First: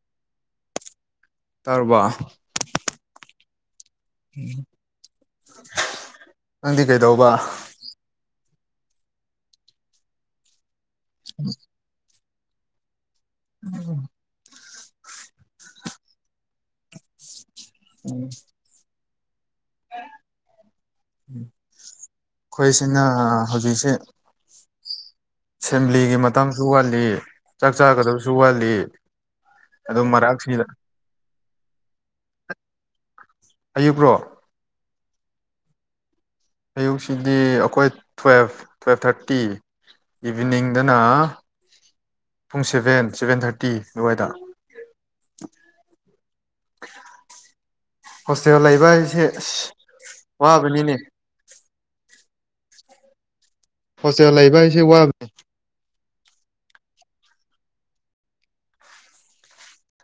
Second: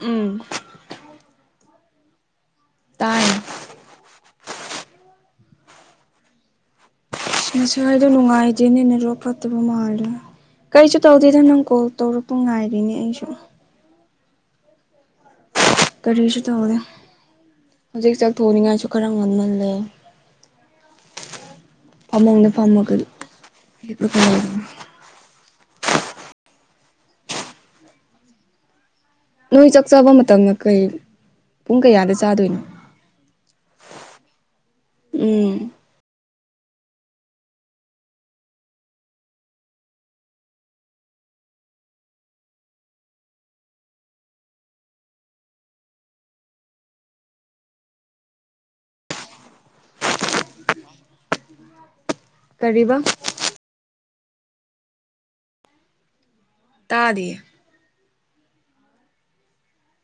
ꯎꯝ꯫ ꯇꯔꯕꯥ꯫ ꯇꯥꯏ꯫ ꯅꯪꯗꯤ ꯀꯩꯗꯧꯕ꯫ ꯉꯁꯥꯏꯗꯣ ꯅꯨꯡꯉꯥꯏꯗꯦꯅꯦ ꯂꯣꯛ ꯐꯠꯇꯕ ꯃꯥꯜꯂꯦ ꯀꯩꯁꯨ ꯇꯧꯗꯦꯗ ꯅꯪ ꯀꯣꯜ ꯇꯧꯔ ꯄꯨꯡ ꯉꯥꯏꯔꯤꯅꯦ ꯑꯩꯁꯨ꯫ [unintelligible] [inaudible] ꯀꯔꯤꯁꯨ ꯇꯧꯗꯦ ꯍꯧꯖꯤꯛ ꯆꯥꯛ ꯑꯩꯈꯣꯏꯁꯤꯅ ꯊꯣꯡꯅꯤꯡꯉꯥꯏꯁꯨ ꯈꯔ ꯉꯜꯃꯥꯜꯂꯦ꯫ ꯎꯝ ꯐꯃꯨꯡꯗ ꯑꯩꯈꯣꯏ ꯐꯝꯃꯒ ꯁꯤꯅ ꯍꯧꯖꯤꯛꯁꯦ꯫ ꯍꯤꯞꯂꯒ ꯂꯩꯕꯅꯦ ꯁꯦꯝꯂꯤꯒꯤ ꯃꯇꯥꯡꯁꯨ ꯋꯥꯠꯂꯤ ꯆꯥꯛ ꯆꯥꯒꯗꯕꯁꯨ ꯋꯥꯠꯂꯤ ꯅꯣꯏ ꯆꯥꯛ ꯑꯗꯨ ꯆꯕ ꯃꯇꯝꯗ ꯃꯔꯛꯁꯤꯗ ꯀꯩ ꯄꯨꯡ ꯀꯌꯥꯗ ꯆꯥꯗꯣꯏꯅꯣ꯫ ꯑꯌꯨꯛꯔꯣ꯫ ꯎꯝ꯫ ꯑꯌꯨꯛꯁꯤꯗꯤ ꯑꯩꯈꯣꯏ ꯇꯨꯋꯦꯜꯐ ꯇꯨꯋꯦꯜꯐ ꯊꯥꯔꯇꯤ ꯏꯚꯤꯅꯤꯡꯗꯅ꯫ ꯄꯨꯡ ꯁꯦꯚꯦꯟ ꯁꯚꯦꯟ ꯊꯥꯔꯇꯤ ꯑꯗꯨꯋꯥꯏꯗ꯫ ꯍꯣꯁꯇꯦꯜ ꯂꯩꯕ ꯍꯥꯏꯁꯦ ꯋꯥꯕꯅꯤꯅꯦ꯫ ꯀꯔꯤꯕ꯫ ꯍꯣꯇꯦꯜ ꯂꯩꯕ ꯍꯥꯏꯁꯦ ꯋꯥꯕꯅꯦ꯫ ꯇꯥꯗꯤꯌꯦ꯫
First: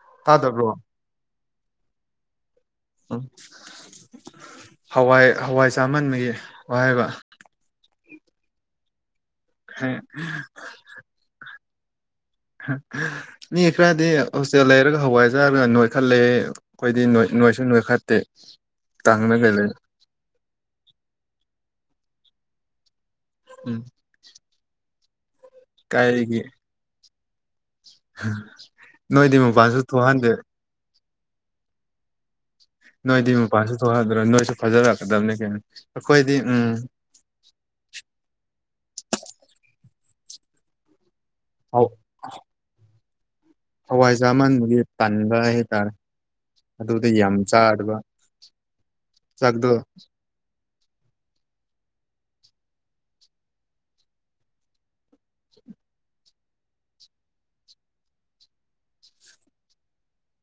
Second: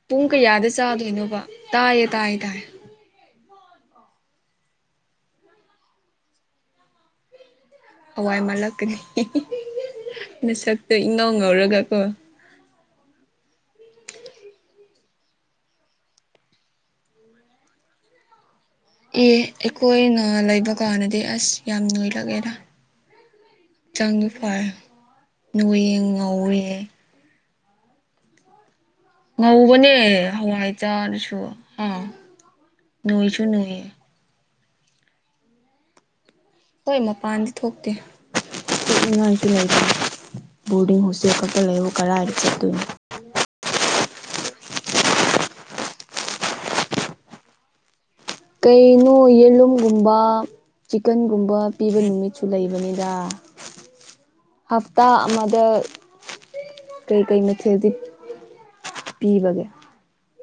ꯄꯨꯡ ꯇꯥꯗꯕ꯭ꯔꯣ ꯀꯌꯥꯗ ꯆꯥꯗꯣꯏꯅꯣꯕ ꯇꯥꯏꯌꯦ ꯇꯥꯏꯌꯦ ꯇꯥꯏꯌꯦ ꯎꯝ ꯍꯋꯥꯏ ꯍꯋꯥꯏ ꯆꯥꯃꯟꯕꯒꯤ ꯋꯥꯏ ꯍꯥꯏꯕ ꯍꯋꯥꯏ ꯃꯥꯜꯂꯛꯀꯅꯤ ꯃꯁꯛꯇꯣ ꯏꯪꯉꯧ ꯉꯧꯔꯒ ꯀꯣ [inaudible] ꯃꯤ ꯈꯔꯗꯤ ꯍꯣꯁꯇꯦꯜ ꯂꯩꯔꯒ ꯍꯋꯥꯏ ꯆꯥꯔꯒ ꯅꯣꯏꯈꯠꯂꯦꯌꯦ ꯑꯩꯈꯣꯏꯗꯤ ꯅꯣꯏꯁꯨ ꯅꯣꯏꯈꯠꯇꯦ ꯑꯦ ꯀꯪꯉꯒ ꯂꯩ ꯑꯩꯈꯣꯏꯅ ꯂꯩꯕ ꯀꯥꯟꯅꯗꯤ ꯑꯁ ꯌꯥꯝ ꯅꯣꯏꯔꯛꯑꯦꯗ ꯎꯝ ꯍꯛꯆꯥꯡꯟꯨ ꯐꯥꯔ ꯅꯣꯏꯌꯦ ꯀꯥꯏꯒꯤ ꯉꯧꯋꯦ [unintelligible] ꯃꯄꯥꯟꯁꯨ ꯉꯧꯕꯅꯦ ꯊꯣꯛꯍꯟꯗꯦ ꯍꯋꯥꯏ ꯆꯥꯔꯁꯨ ꯑꯥ ꯅꯣꯏꯗꯤ ꯅꯣꯏꯁꯨ ꯃꯄꯥꯟꯁꯨ ꯅꯣꯏꯌꯦ ꯊꯣꯛꯍꯟꯗ꯭ꯔꯥ ꯅꯣꯏꯁꯨ ꯐꯖꯔꯛꯀꯗꯕꯅꯤ ꯀꯩꯅꯣ ꯑꯩꯈꯣꯏꯗꯤ ꯎꯝ ꯍꯣꯏ ꯃꯄꯥꯟꯗꯤ ꯊꯣꯛꯇꯦ ꯊꯣꯛꯅꯤꯡꯉꯥꯏꯁꯨ ꯂꯩꯇꯦ ꯕꯣꯔꯗꯤꯡ ꯍꯣꯁꯇꯦꯜ ꯂꯩꯕꯨ ꯀꯔꯥꯏꯗ ꯆꯠꯇꯣꯏꯅꯣ ꯍꯋꯥꯏꯖꯥꯃꯟꯕꯒꯤ ꯇꯟꯕ ꯍꯥꯏꯇꯥꯔꯦ ꯑꯗꯨꯗ ꯌꯥꯝ ꯆꯥꯗꯕ ꯀꯩꯅꯣ ꯆꯥꯛꯗꯣ ꯌꯦꯂꯨꯝꯒꯨꯝꯕ ꯆꯤꯀꯟꯒꯨꯝꯕ ꯄꯤꯕ ꯅꯨꯃꯤꯠꯁꯨ ꯂꯩꯕꯅꯤꯗ ꯍꯞꯇꯥ ꯑꯃꯗ ꯀꯩꯀꯩ ꯃꯊꯦꯜꯗꯤ ꯄꯤꯕꯒꯦ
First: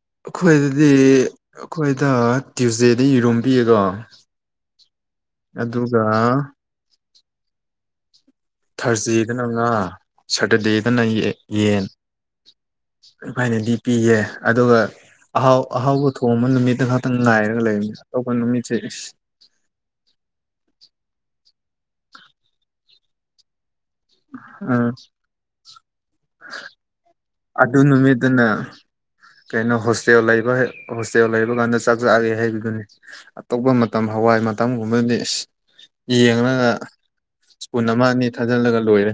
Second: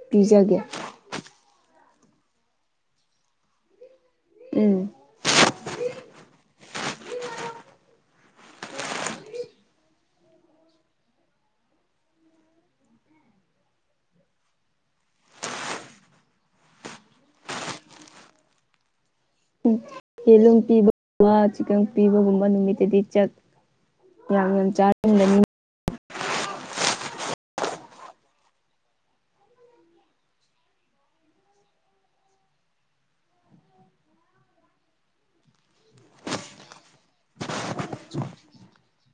ꯄꯤꯖꯒꯦ ꯑꯩꯈꯣꯏꯗꯗꯤ ꯑꯩꯈꯣꯏꯗ ꯇꯤꯌꯨꯁꯗꯦꯗꯤ ꯌꯦꯔꯣ ꯄꯌꯦꯀꯣ ꯎꯝ ꯑꯗꯨꯒ ꯊꯥꯔꯁꯗꯦꯗꯅ ꯉꯥ ꯁꯇꯔꯗꯦꯗꯅ ꯌꯦ ꯌꯦꯟ ꯐꯔꯥꯏꯗꯦꯗꯤ ꯄꯤꯌꯦ ꯑꯗꯨꯒ ꯑꯍꯥꯎ ꯑꯍꯥꯎꯕ ꯊꯣꯡꯕ ꯅꯨꯃꯤꯠꯇ ꯈꯛꯇꯪ ꯉꯥꯏꯔꯒ ꯂꯩꯔꯝꯃꯦ ꯑꯇꯣꯞꯄ ꯅꯨꯃꯤꯠꯁꯦ ꯎꯝ ꯌꯦꯂꯨꯝ ꯄꯤꯕꯒꯨꯝꯕ ꯆꯤꯀꯟ ꯄꯤꯕꯒꯨꯝꯕ ꯅꯨꯃꯤꯠꯇꯗꯤ ꯆꯠ ꯑꯥ ꯑꯗꯨ ꯅꯨꯃꯤꯠꯇꯨꯅ ꯀꯩꯅꯣ ꯍꯣꯁꯇꯦꯜ ꯂꯩꯕ ꯍꯣꯁꯇꯦꯜ ꯂꯩꯕ ꯀꯥꯟꯗ ꯆꯥꯛ ꯆꯥꯒꯦ ꯍꯥꯏꯕꯗꯨꯅꯤ ꯑꯇꯣꯞꯄ ꯃꯇꯝ ꯍꯋꯥꯏ ꯃꯇꯝꯒꯨꯝꯕꯗꯤ ꯏꯁ ꯌꯦꯡꯂꯒ ꯁꯄꯨꯟ ꯑꯃ ꯑꯅꯤ ꯊꯥꯖꯤꯜꯂꯒ ꯂꯣꯏꯔꯦ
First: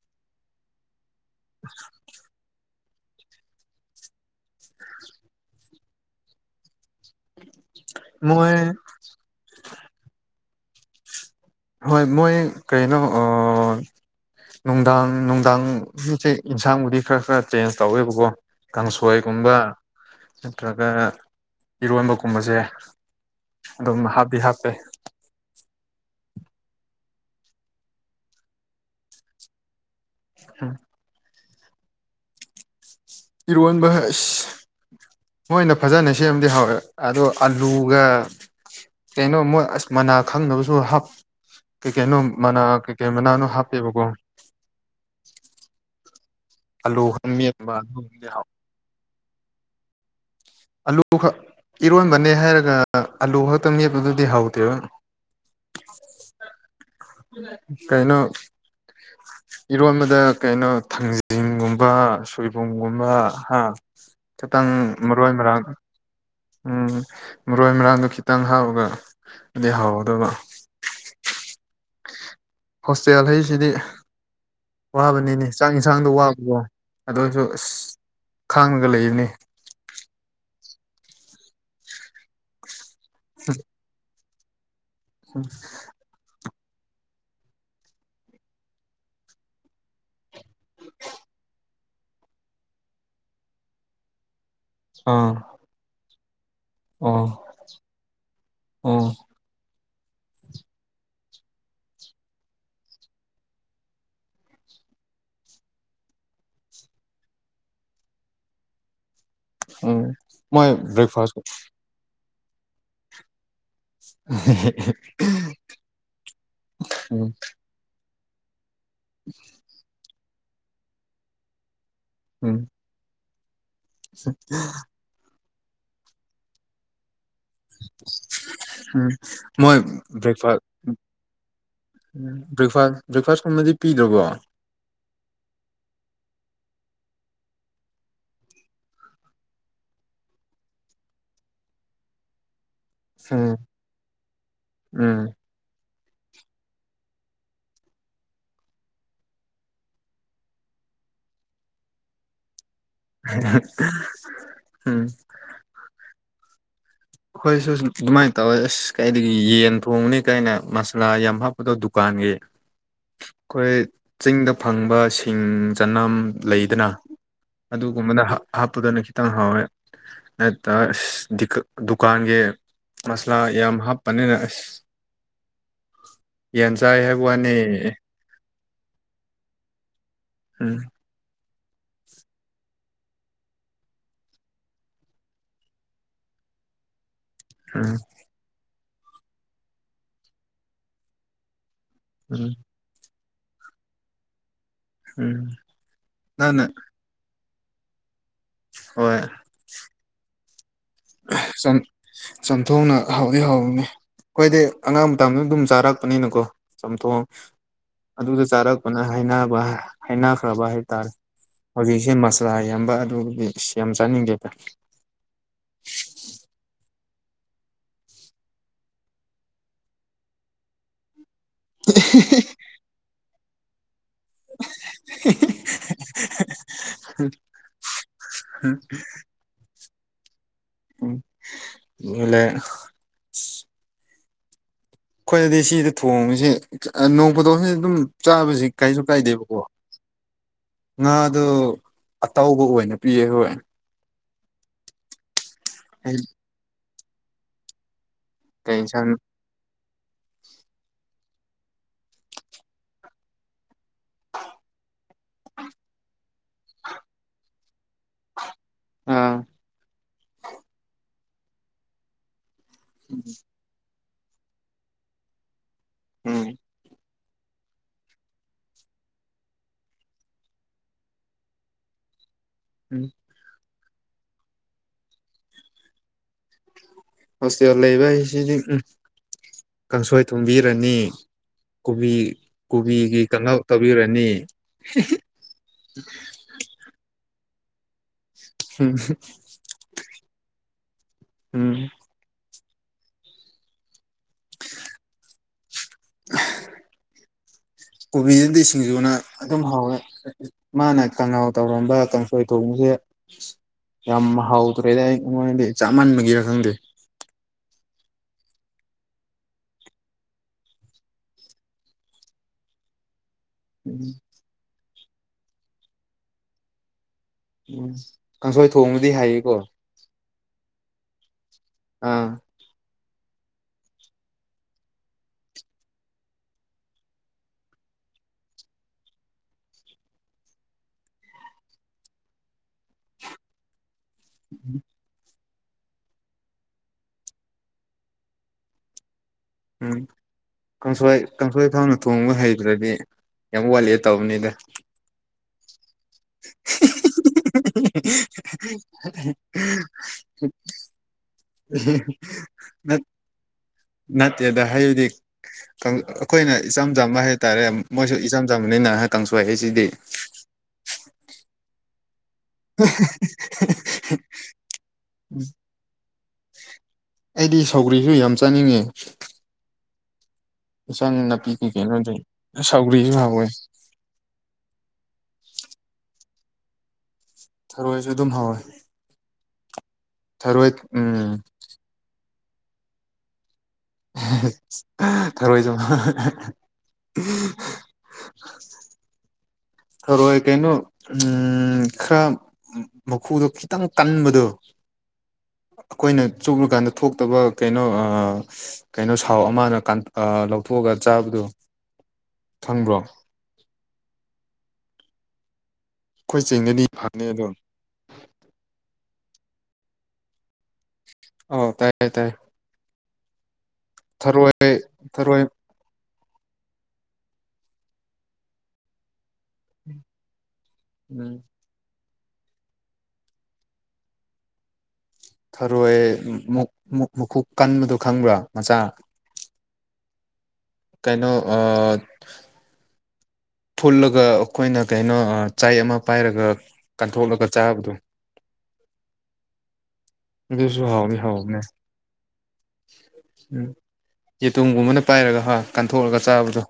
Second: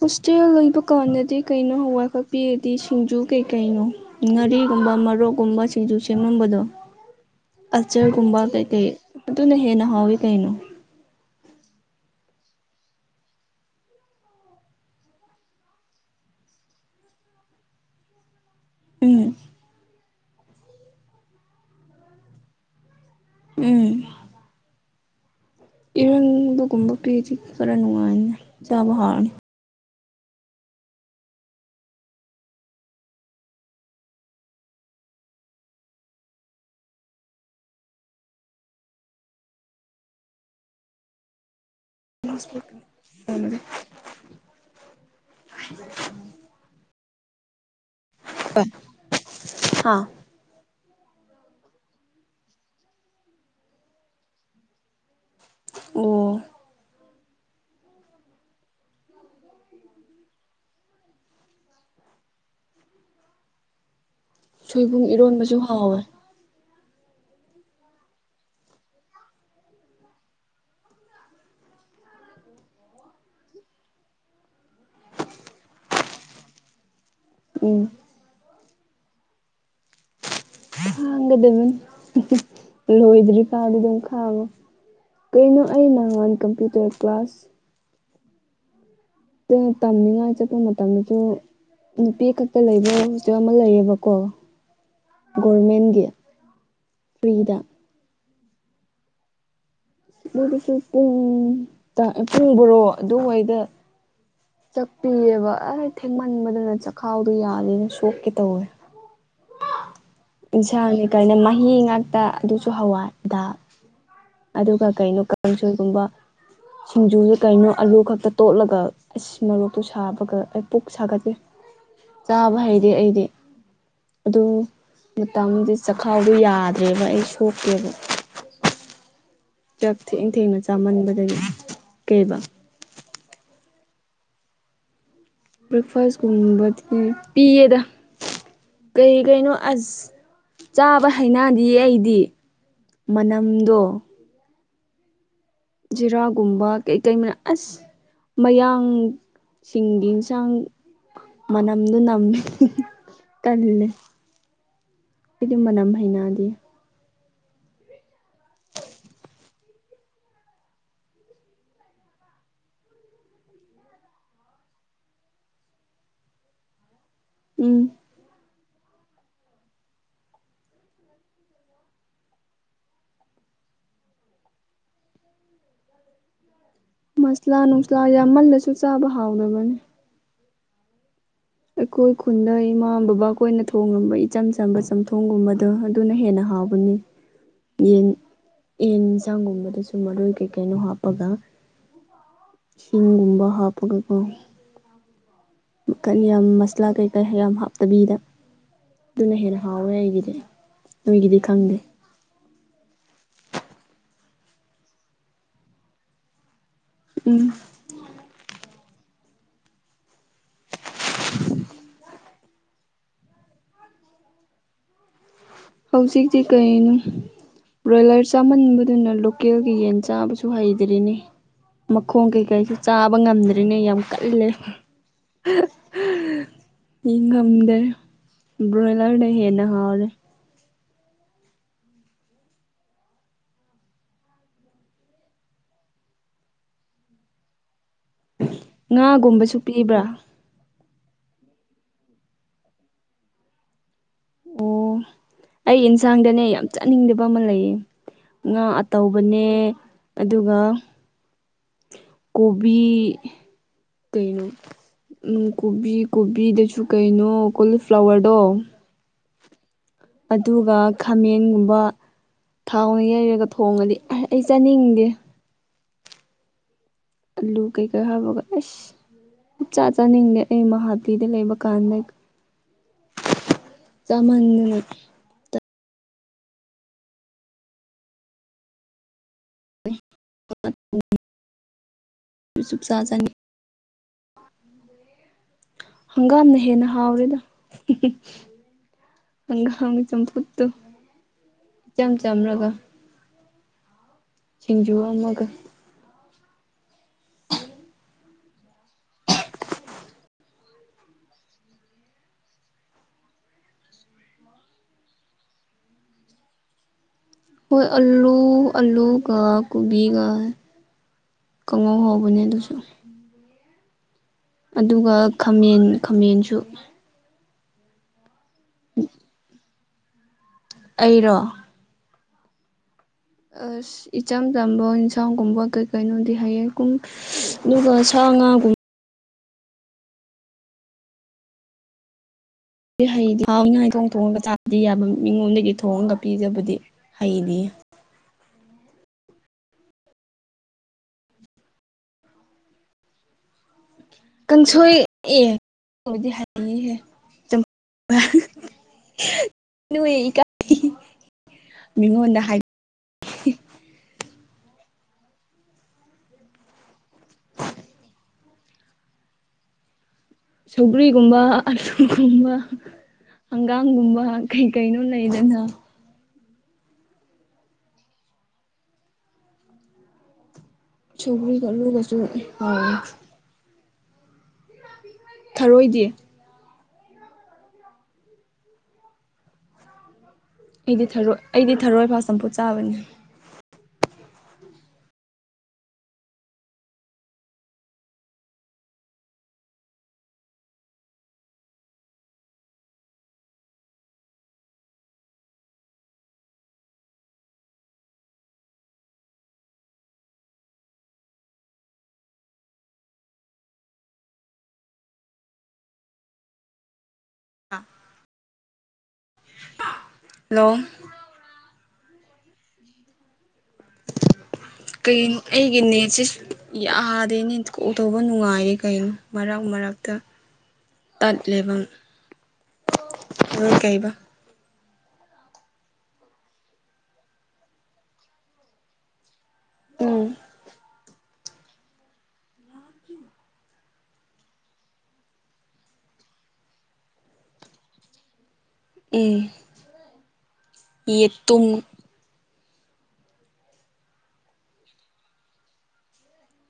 ꯍꯣꯁꯇꯦꯜ ꯂꯩꯕ ꯀꯥꯟꯗꯗꯤ ꯀꯩꯅꯣ ꯍꯋꯥꯏꯈꯛ ꯄꯤꯗꯤ ꯁꯤꯡꯖꯨ ꯀꯩꯀꯩꯅꯣ ꯉꯥꯔꯤꯒꯨꯝꯕ ꯃꯔꯣꯛꯀꯨꯝꯕ ꯁꯤꯡꯖꯨ ꯁꯦꯝꯂꯝꯕꯗꯣ [unintelligible] ꯑꯆꯔꯒꯨꯝꯕ ꯃꯣꯏ ꯀꯩꯀꯩ ꯑꯗꯨꯅ ꯍꯦꯟꯅ ꯍꯥꯎꯋꯤ ꯀꯩꯅꯣ ꯍꯣꯏ ꯃꯣꯏ ꯀꯩꯅꯣ ꯑꯥ ꯅꯨꯡꯗꯥꯡ ꯅꯨꯡꯗꯥꯡꯒꯤꯁꯦ ꯏꯟꯁꯥꯡꯕꯨꯗꯤ ꯈꯔ ꯈꯔ ꯆꯦꯟꯖ ꯇꯧꯋꯦꯕꯀꯣ ꯎꯝ ꯀꯥꯡꯁꯣꯏꯒꯨꯝꯕ ꯅꯠꯇ꯭ꯔꯒ ꯏꯔꯣꯟꯕ ꯒꯨꯝꯕꯁꯦ ꯎꯝ ꯑꯗꯨꯝ ꯍꯥꯞꯄꯤ ꯍꯥꯞꯄꯦ ꯏꯔꯣꯟꯕꯒꯨꯝꯕ ꯄꯤꯔꯤꯗꯤ ꯈꯔ ꯅꯨꯡꯉꯥꯏꯅꯤ ꯆꯥꯕ ꯍꯥꯎꯔꯅꯤ ꯎꯝ ꯏꯔꯣꯟꯕ ꯑꯁ ꯃꯣꯏꯅ ꯐꯖꯅ ꯁꯦꯝꯃꯗꯤ ꯍꯥꯎꯋꯦ ꯑꯗꯣ ꯑꯂꯨꯒ ꯀꯩꯅꯣ ꯃꯣꯏ ꯑꯁ ꯃꯅꯥ ꯈꯪꯗꯕꯁꯨ ꯍꯥꯞ ꯀꯩꯀꯩꯅꯣ ꯃꯅꯥ ꯀꯩꯀꯩ ꯃꯅꯥꯅꯣ ꯍꯥꯞꯄꯦꯕꯀꯣ ꯑꯂꯨ ꯈꯛꯇꯪ ꯃꯦꯠꯄ ꯑꯗꯨꯕꯨꯗꯤ ꯍꯥꯎ ꯍꯥꯥ ꯑꯂꯨ ꯈꯛ ꯏꯔꯣꯟꯕꯅꯦ ꯍꯥꯏꯔꯒ ꯑꯂꯨ ꯈꯛꯇ ꯃꯦꯠꯄꯗꯨꯗꯤ ꯍꯥꯎꯇꯦꯕ ꯑꯣ ꯀꯩꯅꯣ ꯏꯔꯣꯟꯕꯗ ꯀꯩꯅꯣ ꯊꯥꯡꯖꯤꯡꯒꯨꯝ ꯕ ꯁꯣꯏꯕꯨꯝꯒꯨꯝꯕ ꯍꯥ ꯈꯤꯇꯪ ꯁꯣꯏꯕꯨꯝ ꯃꯛ ꯏꯔꯣꯟꯕꯁꯨ ꯍꯥꯎꯋꯦ ꯎꯝ ꯃꯔꯣꯏ ꯃꯔꯥꯡꯗꯣ ꯈꯤꯇꯪ ꯍꯥꯥꯞꯄꯒ ꯑꯗꯨꯗꯤ ꯍꯥꯎꯔꯗꯕ ꯍꯣꯁꯇꯦꯜ ꯂꯩꯁꯤꯗꯤ ꯋꯥꯕꯅꯤꯅꯦ ꯆꯥꯛ ꯏꯟꯁꯥꯡꯗꯣ ꯋꯥꯕ꯭ꯔꯣ ꯑꯗꯨ ꯑꯣꯏꯖꯨ ꯎꯝ ꯑꯁ ꯈꯥꯡꯉꯒ ꯂꯩꯕꯅꯤ ꯈꯪꯒꯗꯕꯅꯤ ꯂꯣꯏꯗ꯭ꯔꯤꯐꯥꯎꯗꯤ ꯑꯗꯨꯝ ꯈꯪꯉꯣ ꯀꯩꯅꯣ ꯑꯩ ꯅꯍꯥꯟ ꯀꯝꯄ꯭ꯌꯨꯇꯔ ꯀ꯭ꯂꯥꯁ [unintelligible] ꯇꯝꯅꯤꯉꯥꯏ ꯆꯠꯄ ꯃꯇꯝꯗꯁꯨ ꯅꯨꯄꯤ ꯈꯛꯇ ꯂꯩꯕ ꯍꯣꯁꯇꯦꯜ ꯑꯃ ꯂꯩꯌꯦꯕꯀꯣ ꯑꯥ ꯒꯣꯔꯃꯦꯟꯒꯤ ꯑꯣ ꯐ꯭ꯔꯤꯗ ꯑꯣ ꯑꯗꯨꯒꯤꯁꯨ ꯄꯨꯡ ꯇ ꯄꯨꯡ ꯕꯔꯣ ꯑꯗꯨꯋꯥꯏꯗ ꯆꯥꯛꯄꯤꯑꯕ ꯑꯁ ꯊꯦꯡꯃꯟꯕꯗꯨꯅ ꯆꯈꯥꯎꯗꯣ ꯌꯥꯗꯦꯅꯦ ꯁꯣꯛꯀꯦ ꯇꯧꯋꯦ ꯎꯝ ꯃꯣꯏ ꯏꯟꯁꯥꯡꯅꯦ ꯀꯥꯏꯅ ꯕ꯭ꯔꯦꯛꯐꯥꯁ ꯃꯍꯤ ꯉꯥꯡ ꯇ ꯑꯗꯨꯁꯨ ꯍꯋꯥꯏꯗ ꯑꯗꯨꯒ ꯀꯩꯅꯣ ꯀꯥꯡꯁꯣꯏꯒꯨꯝꯕ ꯎꯝ ꯁꯤꯡꯖꯨꯁꯨ ꯀꯩꯅꯣ ꯑꯂꯨ ꯈꯛꯇ ꯇꯣꯠꯂꯒ ꯑꯁ ꯃꯔꯣꯛꯇꯨ ꯁꯥꯕꯒ ꯑꯩ ꯄꯨꯛ ꯁꯥꯒꯠꯂꯦ ꯎꯝ ꯆꯥꯕ ꯍꯩꯇꯦ ꯑꯩꯗꯤ ꯑꯗꯨ ꯃꯇꯝꯗꯤ ꯆꯈꯥꯎꯗꯣ ꯌꯥꯗ꯭ꯔꯦꯕ ꯑꯩ ꯁꯣꯛꯀꯦꯕ ꯎꯝ ꯃꯣꯏ ꯆꯥꯛ ꯊꯦꯡ ꯕ꯭ꯔꯦꯐꯥ ꯊꯦꯡꯅ ꯆꯥꯃꯟꯕꯗꯒꯤ ꯀꯩꯕ ꯕ꯭ꯔꯦꯛꯐꯥꯁ ꯕ꯭ꯔꯦꯛꯐꯥꯁꯀꯨꯝꯕꯗꯤ ꯄꯤꯗ꯭ꯔꯕꯣ ꯕ꯭ꯔꯦꯛꯐꯥꯁꯀꯨꯝꯕꯗꯤ ꯄꯤꯌꯦꯗ ꯀꯔꯤ ꯀꯩꯅꯣ ꯑꯁ ꯆꯥꯕ ꯍꯩꯅꯥꯗꯤꯌꯦ ꯑꯩꯗꯤ ꯎꯝ ꯃꯅꯝꯗꯣ ꯎꯝ ꯖꯤꯔꯥꯒꯨꯝꯕ ꯀꯩ ꯀꯩ ꯃꯅꯥ ꯑꯁ ꯃꯌꯥꯡ ꯁꯤꯡꯗꯤ ꯏꯟꯁꯥꯡ ꯃꯅꯝꯗꯨ ꯅꯝꯃꯤ ꯇꯜꯂꯦ ꯑꯩꯗꯤ ꯃꯅꯝ ꯍꯩꯅꯗꯦ [unintelligible] ꯑꯈꯣꯏꯁꯨ ꯑꯗꯨꯃꯥꯏꯅ ꯇꯧꯋꯦ ꯑꯁ ꯀꯩꯗꯒꯤ ꯌꯦꯟ ꯊꯣꯡꯕꯅꯤ ꯀꯩꯅꯦ ꯃꯁꯂꯥ ꯌꯥꯝ ꯍꯥꯞꯄꯗꯣ ꯗꯨꯀꯥꯟꯒꯤ ꯑꯈꯣꯏ ꯆꯤꯡꯗ ꯐꯪꯕ ꯁꯤꯡ ꯆꯅꯝ ꯂꯩꯗꯅ ꯎꯝ ꯑꯗꯨꯒꯨꯝꯕꯅ ꯍꯥꯞ ꯍꯥꯞꯄꯗꯨꯅ ꯈꯤꯇꯪ ꯍꯥꯎꯋꯦ [unintelligible] ꯑꯁ ꯗꯤꯀꯛ ꯗꯨꯀꯥꯟꯒꯤ ꯃꯁꯂꯥ ꯌꯥꯝ ꯍꯥꯞꯄꯅꯤꯅ ꯑꯁ ꯌꯦꯟ ꯆꯥꯏ ꯍꯥꯏꯕꯋꯅꯦ ꯌꯥꯝꯃꯟꯂꯁꯨ ꯆꯥꯕ ꯍꯥꯎꯇꯕꯅꯤ ꯎꯝ ꯑꯩꯈꯣꯏ ꯈꯨꯟꯗ ꯏꯃꯥ ꯕꯕꯥ ꯈꯣꯏꯅ ꯊꯣꯡꯉꯝꯕ ꯏꯆꯝ ꯆꯝꯕ ꯆꯝꯊꯣꯡꯒꯨꯝꯕꯗꯣ ꯑꯗꯨꯅ ꯍꯦꯟꯅ ꯍꯥꯎꯕꯅꯤ [unintelligible] ꯌꯦꯟ ꯌꯦꯟ ꯑꯦꯟꯁꯥꯡꯒꯨꯝꯕꯗꯁꯨ ꯃꯔꯣꯏ ꯀꯩꯀꯩꯅꯣ ꯍꯥꯞꯄꯒ ꯎꯝ ꯍꯤꯡꯒꯨꯝꯕ ꯍꯥꯞꯄꯒꯀꯣ ꯎꯝ ꯃꯈꯟ ꯌꯥꯝ ꯅꯪꯅ ꯃꯁꯂꯥ ꯀꯩꯀꯩ ꯌꯥꯝ ꯍꯥꯞꯇꯕꯤꯗ ꯍꯣꯏ ꯑꯗꯨꯅ ꯍꯦꯟꯅ ꯍꯥꯎꯋꯦ ꯑꯩꯒꯤꯗꯤ ꯅꯣꯏꯒꯤꯗꯤ ꯈꯪꯗꯦ ꯆꯥꯝꯊꯣꯛꯅ ꯍꯥꯎꯗꯤ ꯍꯧꯕꯅꯤ ꯑꯩꯈꫭꯏꯗꯤ ꯑꯉꯥꯡ ꯃꯇꯗ ꯑꯗꯨꯝ ꯆꯥꯔꯛꯄꯅꯤꯅꯀꯣ ꯆꯝꯊꯣꯡ ꯎꯝ ꯑꯗꯨꯗ ꯆꯥꯔꯛꯄꯅ ꯍꯩꯅꯕ ꯍꯥꯏꯅꯈ꯭ꯔꯕ ꯍꯥꯏꯇꯥꯔꯦ ꯍꯧꯖꯤꯛꯁꯦ ꯃꯁꯂꯥ ꯌꯥꯝꯕ ꯑꯗꯨꯕꯨꯗꯤ ꯌꯥꯝ ꯆꯥꯅꯤꯡꯗꯦꯕ ꯍꯧꯖꯤꯛꯇꯤ ꯀꯩꯅꯣ ꯕ꯭ꯔꯣꯏꯂꯔ ꯆꯥꯃꯟꯕꯗꯨꯅ ꯂꯣꯀꯦꯜꯒꯤ ꯌꯦꯟ ꯆꯥꯕꯁꯨ ꯍꯩꯗ꯭ꯔꯤꯅꯦ ꯃꯈꯣꯡ ꯀꯩꯀꯩꯁꯨ ꯆꯥꯕ ꯉꯝꯗ꯭ꯔꯤꯅꯦ ꯌꯥꯝ ꯀꯜꯂꯦ ꯏꯉꯥꯝꯗꯦ ꯕ꯭ꯔꯣꯌꯂꯔꯅꯦ ꯍꯦꯟꯅ ꯍꯥꯎꯔꯦ [unintelligible] ꯑꯩꯈꯣꯏꯅꯗꯤ ꯁꯤꯗ ꯊꯣꯡꯉꯁꯤ ꯅꯣꯡꯄꯗꯣꯛꯖꯤ ꯑꯗꯨꯝ ꯆꯥꯕꯁꯤ ꯀꯥꯏꯁꯨ ꯉꯥꯒꯨꯝꯕꯁꯨ ꯀꯥꯏꯗꯦꯕꯀꯣ ꯄꯤꯕ꯭ꯔꯥ ꯉꯥꯗꯨ ꯑꯇꯧꯕ ꯑꯣꯏꯅ ꯄꯤꯌꯦ ꯍꯣꯏ ꯑꯣ ꯑꯩ ꯌꯦꯟꯁꯥꯡꯗꯅꯦ ꯌꯥꯝ ꯆꯅꯤꯡꯗꯕ ꯑꯃ ꯂꯩꯌꯦ ꯉꯥ ꯀꯩ ꯏꯟꯁꯥꯡ ꯑꯇꯧꯕꯅꯦ ꯑꯗꯨꯒ ꯀꯣꯕꯤ ꯀꯩꯅꫭ ꯎ ꯀꯣꯕꯤ ꯀꯣꯕꯤꯗꯁꯨ ꯀꯩꯅꯣ ꯀꯣꯂꯤꯐ꯭ꯂꯥꯋꯔꯗꯣ ꯑꯥ ꯑꯗꯨꯒ ꯈꯥꯃꯦꯟꯒꯨꯝꯕ ꯊꯥꯎꯅ ꯌꯩꯔꯒ ꯊꯣꯡꯉꯗꯤ ꯑ ꯑꯩ ꯆꯥꯅꯤꯡꯗꯦ ꯎꯝ ꯑꯂꯨ ꯀꯩꯀꯩ ꯍꯥꯞꯄꯒ ꯑꯦꯁ ꯆꯞ ꯆꯥ ꯆꯥꯅꯤꯡꯗꯦ ꯑꯩ ꯃꯍꯥꯕꯂꯤꯗ ꯂꯩꯕ ꯀꯥꯟꯗ ꯎꯝ ꯆꯃꯥꯟꯗꯅꯥ ꯍꯣꯁꯇꯦꯜ ꯂꯩꯕ ꯍꯥꯏꯁꯤꯗꯤ ꯎꯝ ꯀꯥꯡꯁꯣꯏ ꯊꯨꯝꯕꯤꯔꯅꯤ ꯀꯣꯕꯤ ꯁꯨꯛꯆꯥ ꯀꯣꯕꯤꯒꯤ ꯆꯥꯅꯤꯡ ꯀꯥꯡꯍꯧ ꯇꯧꯕꯤꯔꯅꯤ ꯍꯪꯒꯥꯝꯅ ꯍꯦꯅ ꯍꯥꯎꯔꯦꯗ ꯎꯝ ꯍꯪꯒꯥꯥꯝꯒꯤ ꯆꯝꯐꯨꯠꯇꯨ ꯎꯝ ꯏꯆꯝ ꯆꯝꯔꯒ ꯁꯤꯡꯖꯨ ꯑꯃꯒ ꯑ [unintelligible] ꯀꯣꯕꯤꯁꯤꯗꯤ ꯁꯤꯡꯖꯨꯅ ꯑꯗꯨꯝ ꯍꯥꯎꯋꯦ ꯃꯥꯅ ꯀꯥꯡꯉꯥꯎ ꯇꯧꯔꯝꯕ ꯀꯥꯡꯁꯣꯏ ꯊꯣꯡꯕꯁꯦ ꯌꯥꯝ ꯍꯥꯎꯗ꯭ꯔꯦꯗ ꯑꯩ ꯑꯩꯉꯣꯟꯗꯗꯤ ꯆꯃꯟꯕꯒꯤꯔ ꯈꯪꯗꯦ ꯍꯣꯏ ꯑꯜꯂꯨ ꯑꯜꯂꯨ ꯀ ꯀꯣꯕꯤꯒ ꯀꯥꯡꯉꯧ ꯍꯥꯎꯕꯅꯦ ꯑꯗꯨꯁꯨ ꯎꯝ ꯑꯗꯨꯒ ꯈꯥꯃꯦꯟ ꯈꯥꯃꯦꯟꯁꯨ ꯎꯝ ꯀꯥꯡꯁꯣꯏ ꯊꯣꯡꯕꯗꯤ ꯍꯥꯏꯌꯦꯀꯣ ꯑꯩꯔꯣ ꯑꯥ ꯑꯁ ꯏꯆꯝ ꯆꯝꯕ ꯏꯟꯁꯥꯡꯒꯨꯝꯕ ꯀꯩ ꯀꯩꯅꯣꯗꯤ ꯍꯩꯌꯦ ꯀꯨꯝ ꯑꯗꯨꯒ ꯁꯥ ꯉꯥꯒꯨꯝꯕ ꯍꯩꯗꯤ ꯍꯥꯎꯅꯉꯥꯏ ꯊꯣꯡ ꯊꯣꯡꯉꯒ ꯆꯥꯕꯥꯗꯤ ꯌꯥꯕ ꯃꯤꯉꯣꯟꯗꯒꯤ ꯊꯣꯡꯉꯒ ꯄꯤꯖꯕꯗꯤ ꯍꯩꯅꯤ ꯎꯝ ꯀꯥꯡꯁꯣꯏ ꯀꯥꯡꯁꯣꯏ ꯍꯥꯎꯅ ꯊꯣꯡꯕ ꯍꯩꯗ꯭ꯔꯗꯤ ꯌꯥꯝ ꯋꯥꯠꯂꯤ ꯀꯥꯡꯁꯣꯏ ꯑꯦꯕꯨꯗꯤ ꯍꯩꯍꯦ ꯃꯤꯉꯣꯟꯗ ꯍꯥꯏ [unintelligible] ꯅꯠꯇꯦꯗ ꯍꯥꯏꯗꯤ ꯑꯩꯈꯣꯏꯅ ꯏꯆꯝ ꯆꯝꯕ ꯍꯥꯏꯇꯥꯔꯦ ꯃꯣꯏꯁꯨ ꯏꯆꯝ ꯆꯝꯕꯅꯤꯅ ꯀꯥꯡꯁꯣꯏ ꯍꯥꯏꯁꯤꯗꯤ ꯁꯧꯒ꯭ꯔꯤꯒꯨꯝꯕ ꯑꯂꯨꯒꯨꯝꯕ ꯍꯪꯒꯥꯝꯒꯨꯝꯕ ꯀꯩ ꯀꯩꯅꯣ ꯂꯩꯗꯅ ꯑꯩꯗꯤ ꯁꯧꯒ꯭ꯔꯤꯁꯨ ꯌꯥꯝ ꯆꯥꯅꯤꯡꯉꯦ ꯏꯆꯪ ꯅꯥꯄꯤ ꯁꯧꯒ꯭ꯔꯤꯒ ꯀꯩ ꯀꯩꯅꯣꯗ ꯑꯂꯨꯒꯁꯨ ꯍꯥꯎꯋꯦ ꯁꯥꯎꯒ꯭ꯔꯤꯁꯨ ꯍꯧꯋꯦ ꯊꯔꯣꯏꯗꯤ ꯊꯔꯣꯏꯁꯨ ꯑꯗꯨꯝ ꯍꯧꯋꯦ ꯑꯩꯗꯤ ꯎꯝ ꯊꯣꯏ ꯑꯩꯗꯤ ꯊꯔꯣꯏ ꯏꯐꯥ ꯆꯝꯐꯨꯠ ꯆꯥꯕꯅꯤ ꯊꯔꯣꯏ ꯆꯝꯐꯨꯠ ꯍꯔꯣꯏ ꯀꯩꯅꯣ ꯎꯝ ꯈꯔ ꯃꯈꯨꯗꯣ ꯈꯤꯇꯪ ꯀꯟꯕꯗꯣ ꯑꯩꯈꯣꯏꯅ ꯆꯨꯞꯂꯨꯀꯥꯟꯗ ꯊꯣꯛꯇꯕ ꯀꯩꯅꯣ ꯀꯩꯅꯣ ꯁꯥꯎ ꯑꯃꯅ ꯂꯧꯊꯣꯛꯑꯒ ꯆꯥꯕꯗꯨꯣ ꯐꯪꯕ꯭ꯔꯣ ꯑꯩꯈꯣꯏ ꯆꯤꯡꯗꯗꯤ ꯐꯅꯤ ꯑꯗꯣ [unintelligible] ꯂꯣ ꯑꯣ ꯇꯥꯏ ꯇꯥꯏꯌꯦ ꯊꯔꯣꯏ ꯀꯩꯅꯣ ꯊꯔꯣꯏ ꯑꯩꯒꯤ ꯅꯦꯠꯁꯦ ꯌꯥꯗꯦꯅꯦ ꯀꯣꯛꯜ ꯇꯧꯕ ꯅꯨꯡꯉꯥꯏꯔꯦ ꯀꯩꯅꯣ ꯃꯔꯛ ꯃꯔꯛꯇ ꯎꯝ ꯇꯠꯂꯦꯕ‌‌ ꯑꯗꯣ ꯀꯩꯕ ꯊꯔꯣꯏ ꯃꯨꯛ ꯃꯈꯨꯞ ꯀꯟꯕꯗꯨꯣ ꯈꯪꯕ꯭ꯔꯥ ꯃꯆꯥ ꯎꯝ ꯀꯩꯅꯣ ꯐꯨꯜꯂꯒ ꯑꯩꯈꯣꯏꯅ ꯀꯩꯅꯣ ꯆꯥꯏ ꯑꯃ ꯄꯥꯏꯔꯒ ꯀꯟꯊꯣꯛꯂꯒ ꯆꯥꯕꯗꯣ ꯎꯝ ꯑꯗꯨꯁꯨ ꯍꯥꯎꯅꯤ ꯍꯥꯎꯕꯅꯦ ꯌꯦꯇꯨꯝ ꯎꯝ ꯌꯦꯇꯨꯝꯒꯨꯝꯕꯅ ꯄꯥꯏꯔꯒ ꯍꯥ ꯀꯟꯊꯣꯛꯂꯒ ꯆꯥꯕꯗꯣ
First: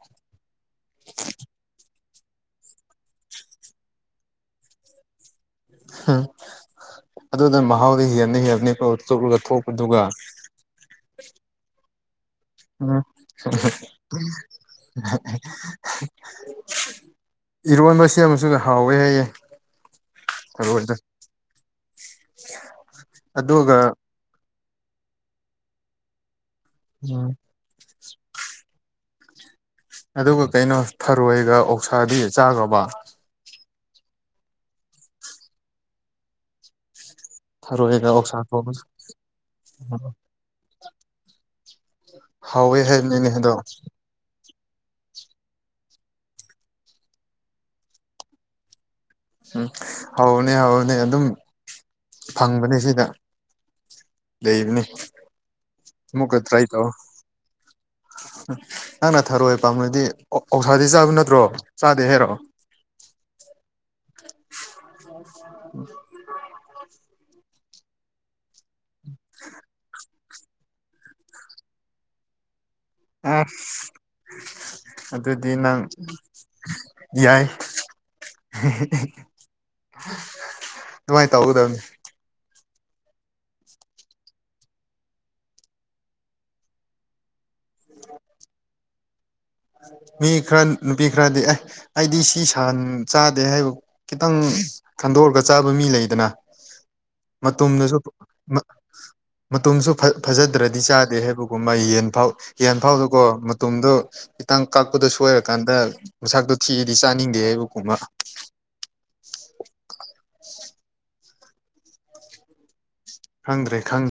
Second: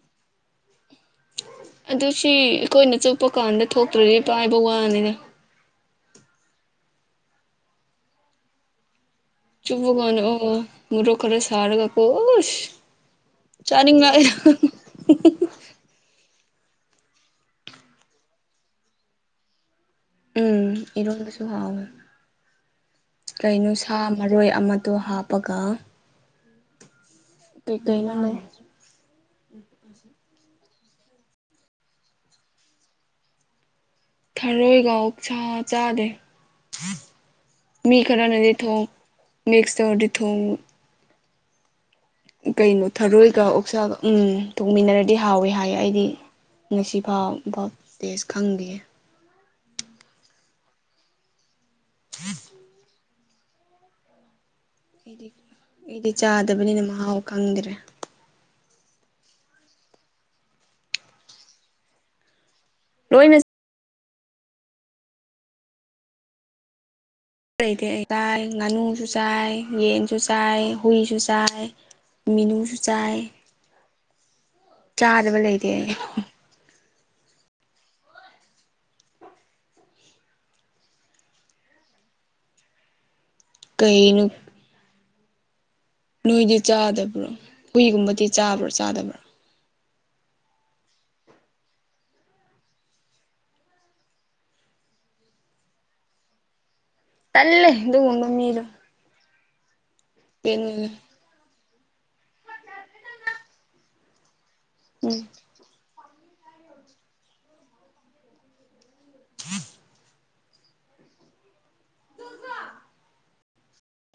[inaudible] ꯑꯗꯨ ꯁꯤ ꯑꯩꯈꯣꯏꯅ ꯆꯨꯞꯄ ꯀꯥꯟꯗ ꯊꯣꯛꯇ꯭ꯔꯗꯤ ꯄꯥꯏꯕ ꯋꯥꯅꯤꯅ ꯎꯝ ꯑꯗꯨ ꯃꯍꯥꯎꯕꯨꯗꯤ ꯍꯤꯅꯤ ꯍꯤꯔꯅꯤ ꯆꯨꯝꯔꯒ ꯆꯨꯕ ꯀꯥꯟꯗ ꯑꯃꯨꯛ ꯑꯃꯨꯛ ꯃꯨꯔꯣꯛ ꯈꯔ ꯁꯔꯒ ꯀꯣ [unintelligible] ꯏꯔꯣꯟꯕꯕꯁꯤ ꯑꯃꯁꯨꯡ ꯍꯥꯎꯋꯦ ꯍꯥꯏꯌꯦ ꯎꯝ ꯊꯔꯣꯏꯗꯣ ꯏꯔꯣꯟꯕꯁꯨ ꯍꯥꯎꯋꯦ ꯀꯩꯅꯣ ꯑꯗꯨꯒ ꯁꯥ ꯃꯔꯣꯏ ꯑꯃꯗꯣ ꯍꯥꯞꯄꯒ ꯎꯝ ꯀꯩ ꯀꯩꯅꯣ ꯂꯩ ꯑꯗꯨꯒ ꯀꯩꯅꯣ ꯊꯔꯣꯏꯒ ꯑꯣꯛꯁꯥꯗꯤ ꯆꯥꯈ꯭ꯔꯕ ꯊꯔꯣꯏꯒ ꯑꯣꯛ ꯁꯥꯥ ꯆꯥꯗꯦ ꯃꯤ ꯊꯔꯣꯏꯒ ꯈꯔ ꯑꯣꯛꯁꯥ ꯅꯗꯤ ꯊꯣꯡꯕꯁꯨ ꯊꯣꯉ ꯃꯤꯛ ꯇꯔꯗꯤ ꯊꯣꯉ ꯍꯥꯎꯋꯦ ꯀꯩꯅꯣ ꯍꯥꯏꯕꯅꯤꯅꯦ ꯊꯔꯣꯏꯒ ꯑꯗꯣ ꯑꯣꯛꯁꯥꯒ ꯎꯝ ꯇꯣꯡꯃꯤꯟꯅꯔꯗꯤ ꯍꯥꯎꯋꯏ ꯍꯥꯏꯌꯦ ꯑꯩꯗꯤ ꯉꯁꯤ ꯐꯥꯎꯕ ꯇꯦꯖ ꯈꯪꯗꯥꯌꯦ ꯎꯝ ꯍꯥꯎꯕꯅꯦ ꯍꯥꯎꯕꯅꯦ ꯑꯗꯨꯝ ꯐꯪꯕꯅꯦ ꯁꯤꯗ ꯂꯩꯕꯅꯤ ꯑꯩꯗꯤ ꯑꯩꯗꯤ ꯆꯥꯗꯕꯅꯤꯅ ꯃꯍꯥꯎ ꯈꯪꯗ꯭ꯔꯦ ꯅꯪꯅ ꯊꯔꯣꯏ ꯄꯥꯝꯃꯥꯗꯤ ꯑꯣꯛ ꯑꯣꯛꯁꯗꯤ ꯆꯥꯕ ꯅꯠꯇ꯭ꯔꯣ ꯆꯥꯗꯦ ꯍꯥꯏꯔꯣ ꯂꯣꯏꯅ__ [unintelligible] ꯂꯩꯔꯦ ꯑꯩ ꯆꯥꯏ ꯉꯥꯅꯨꯁꯨ ꯆꯥꯏ ꯌꯦꯟꯁꯨ ꯆꯥꯏ ꯍꯨꯏꯁꯨ ꯆꯥꯏ ꯃꯤꯅꯨꯁꯨ ꯆꯥꯏ ꯑꯁ ꯆꯥꯗꯕ ꯑꯗꯨꯗꯤ ꯂꯩꯇꯦ ꯅꯪ ꯑꯩ ꯌꯥꯏ [unintelligible] ꯑꯗꯨꯃꯥꯏ ꯇꯧꯒꯗꯕꯅꯤ ꯀꯩꯅꯣ ꯂꯨꯏꯗꯤ ꯆꯥꯗꯕ꯭ꯔꯣ ꯍꯨꯏꯒꯨꯝꯕꯗꯤ ꯆꯥꯕ꯭ꯔꯣ ꯆꯥꯗꯕ꯭ꯔꯣ ꯃꯤ ꯈꯔ ꯅꯨꯄꯤ ꯈꯔꯗꯤ ꯑꯦ ꯑꯩꯗꯤ ꯁꯤ ꯁꯥꯟ ꯆꯥꯗꯦ ꯍꯥꯏ__ ꯈꯤꯇꯪ ꯈꯟꯗꯣꯛꯑꯒ ꯆꯥꯕ ꯃꯤ ꯂꯩꯗꯅ ꯇꯜꯂꯦ ꯃꯇꯨꯝꯗꯁꯨ ꯑꯗꯨꯒꯨꯝꯕ ꯃꯤꯗꯣ ꯃꯇꯣꯝꯁꯨ ꯐꯥ ꯐꯖꯗ꯭ꯔꯥꯗꯤ ꯎꯝ ꯆꯥꯗꯦ ꯍꯥꯏꯕ__ ꯒꯨꯝꯕ ꯌꯦꯟ ꯐꯥꯎ ꯌꯦꯟ ꯐꯥꯎꯗꯀꯣ ꯃꯇꯨꯝꯗꯣ ꯈꯤꯇꯪ ꯀꯛꯄꯗ ꯁꯣꯏꯔꯒꯨꯝ__ [unintelligible] ꯃꯁꯥꯛꯇꯣ ꯊꯤꯔꯗꯤ ꯆꯥꯅꯤꯡꯗꯦ ꯍꯥꯏꯕ ꯀꯨꯝꯕ [unintelligible] ꯥ [unintelligible] ꯈꯪꯗ꯭ꯔꯦ ꯈꯪ__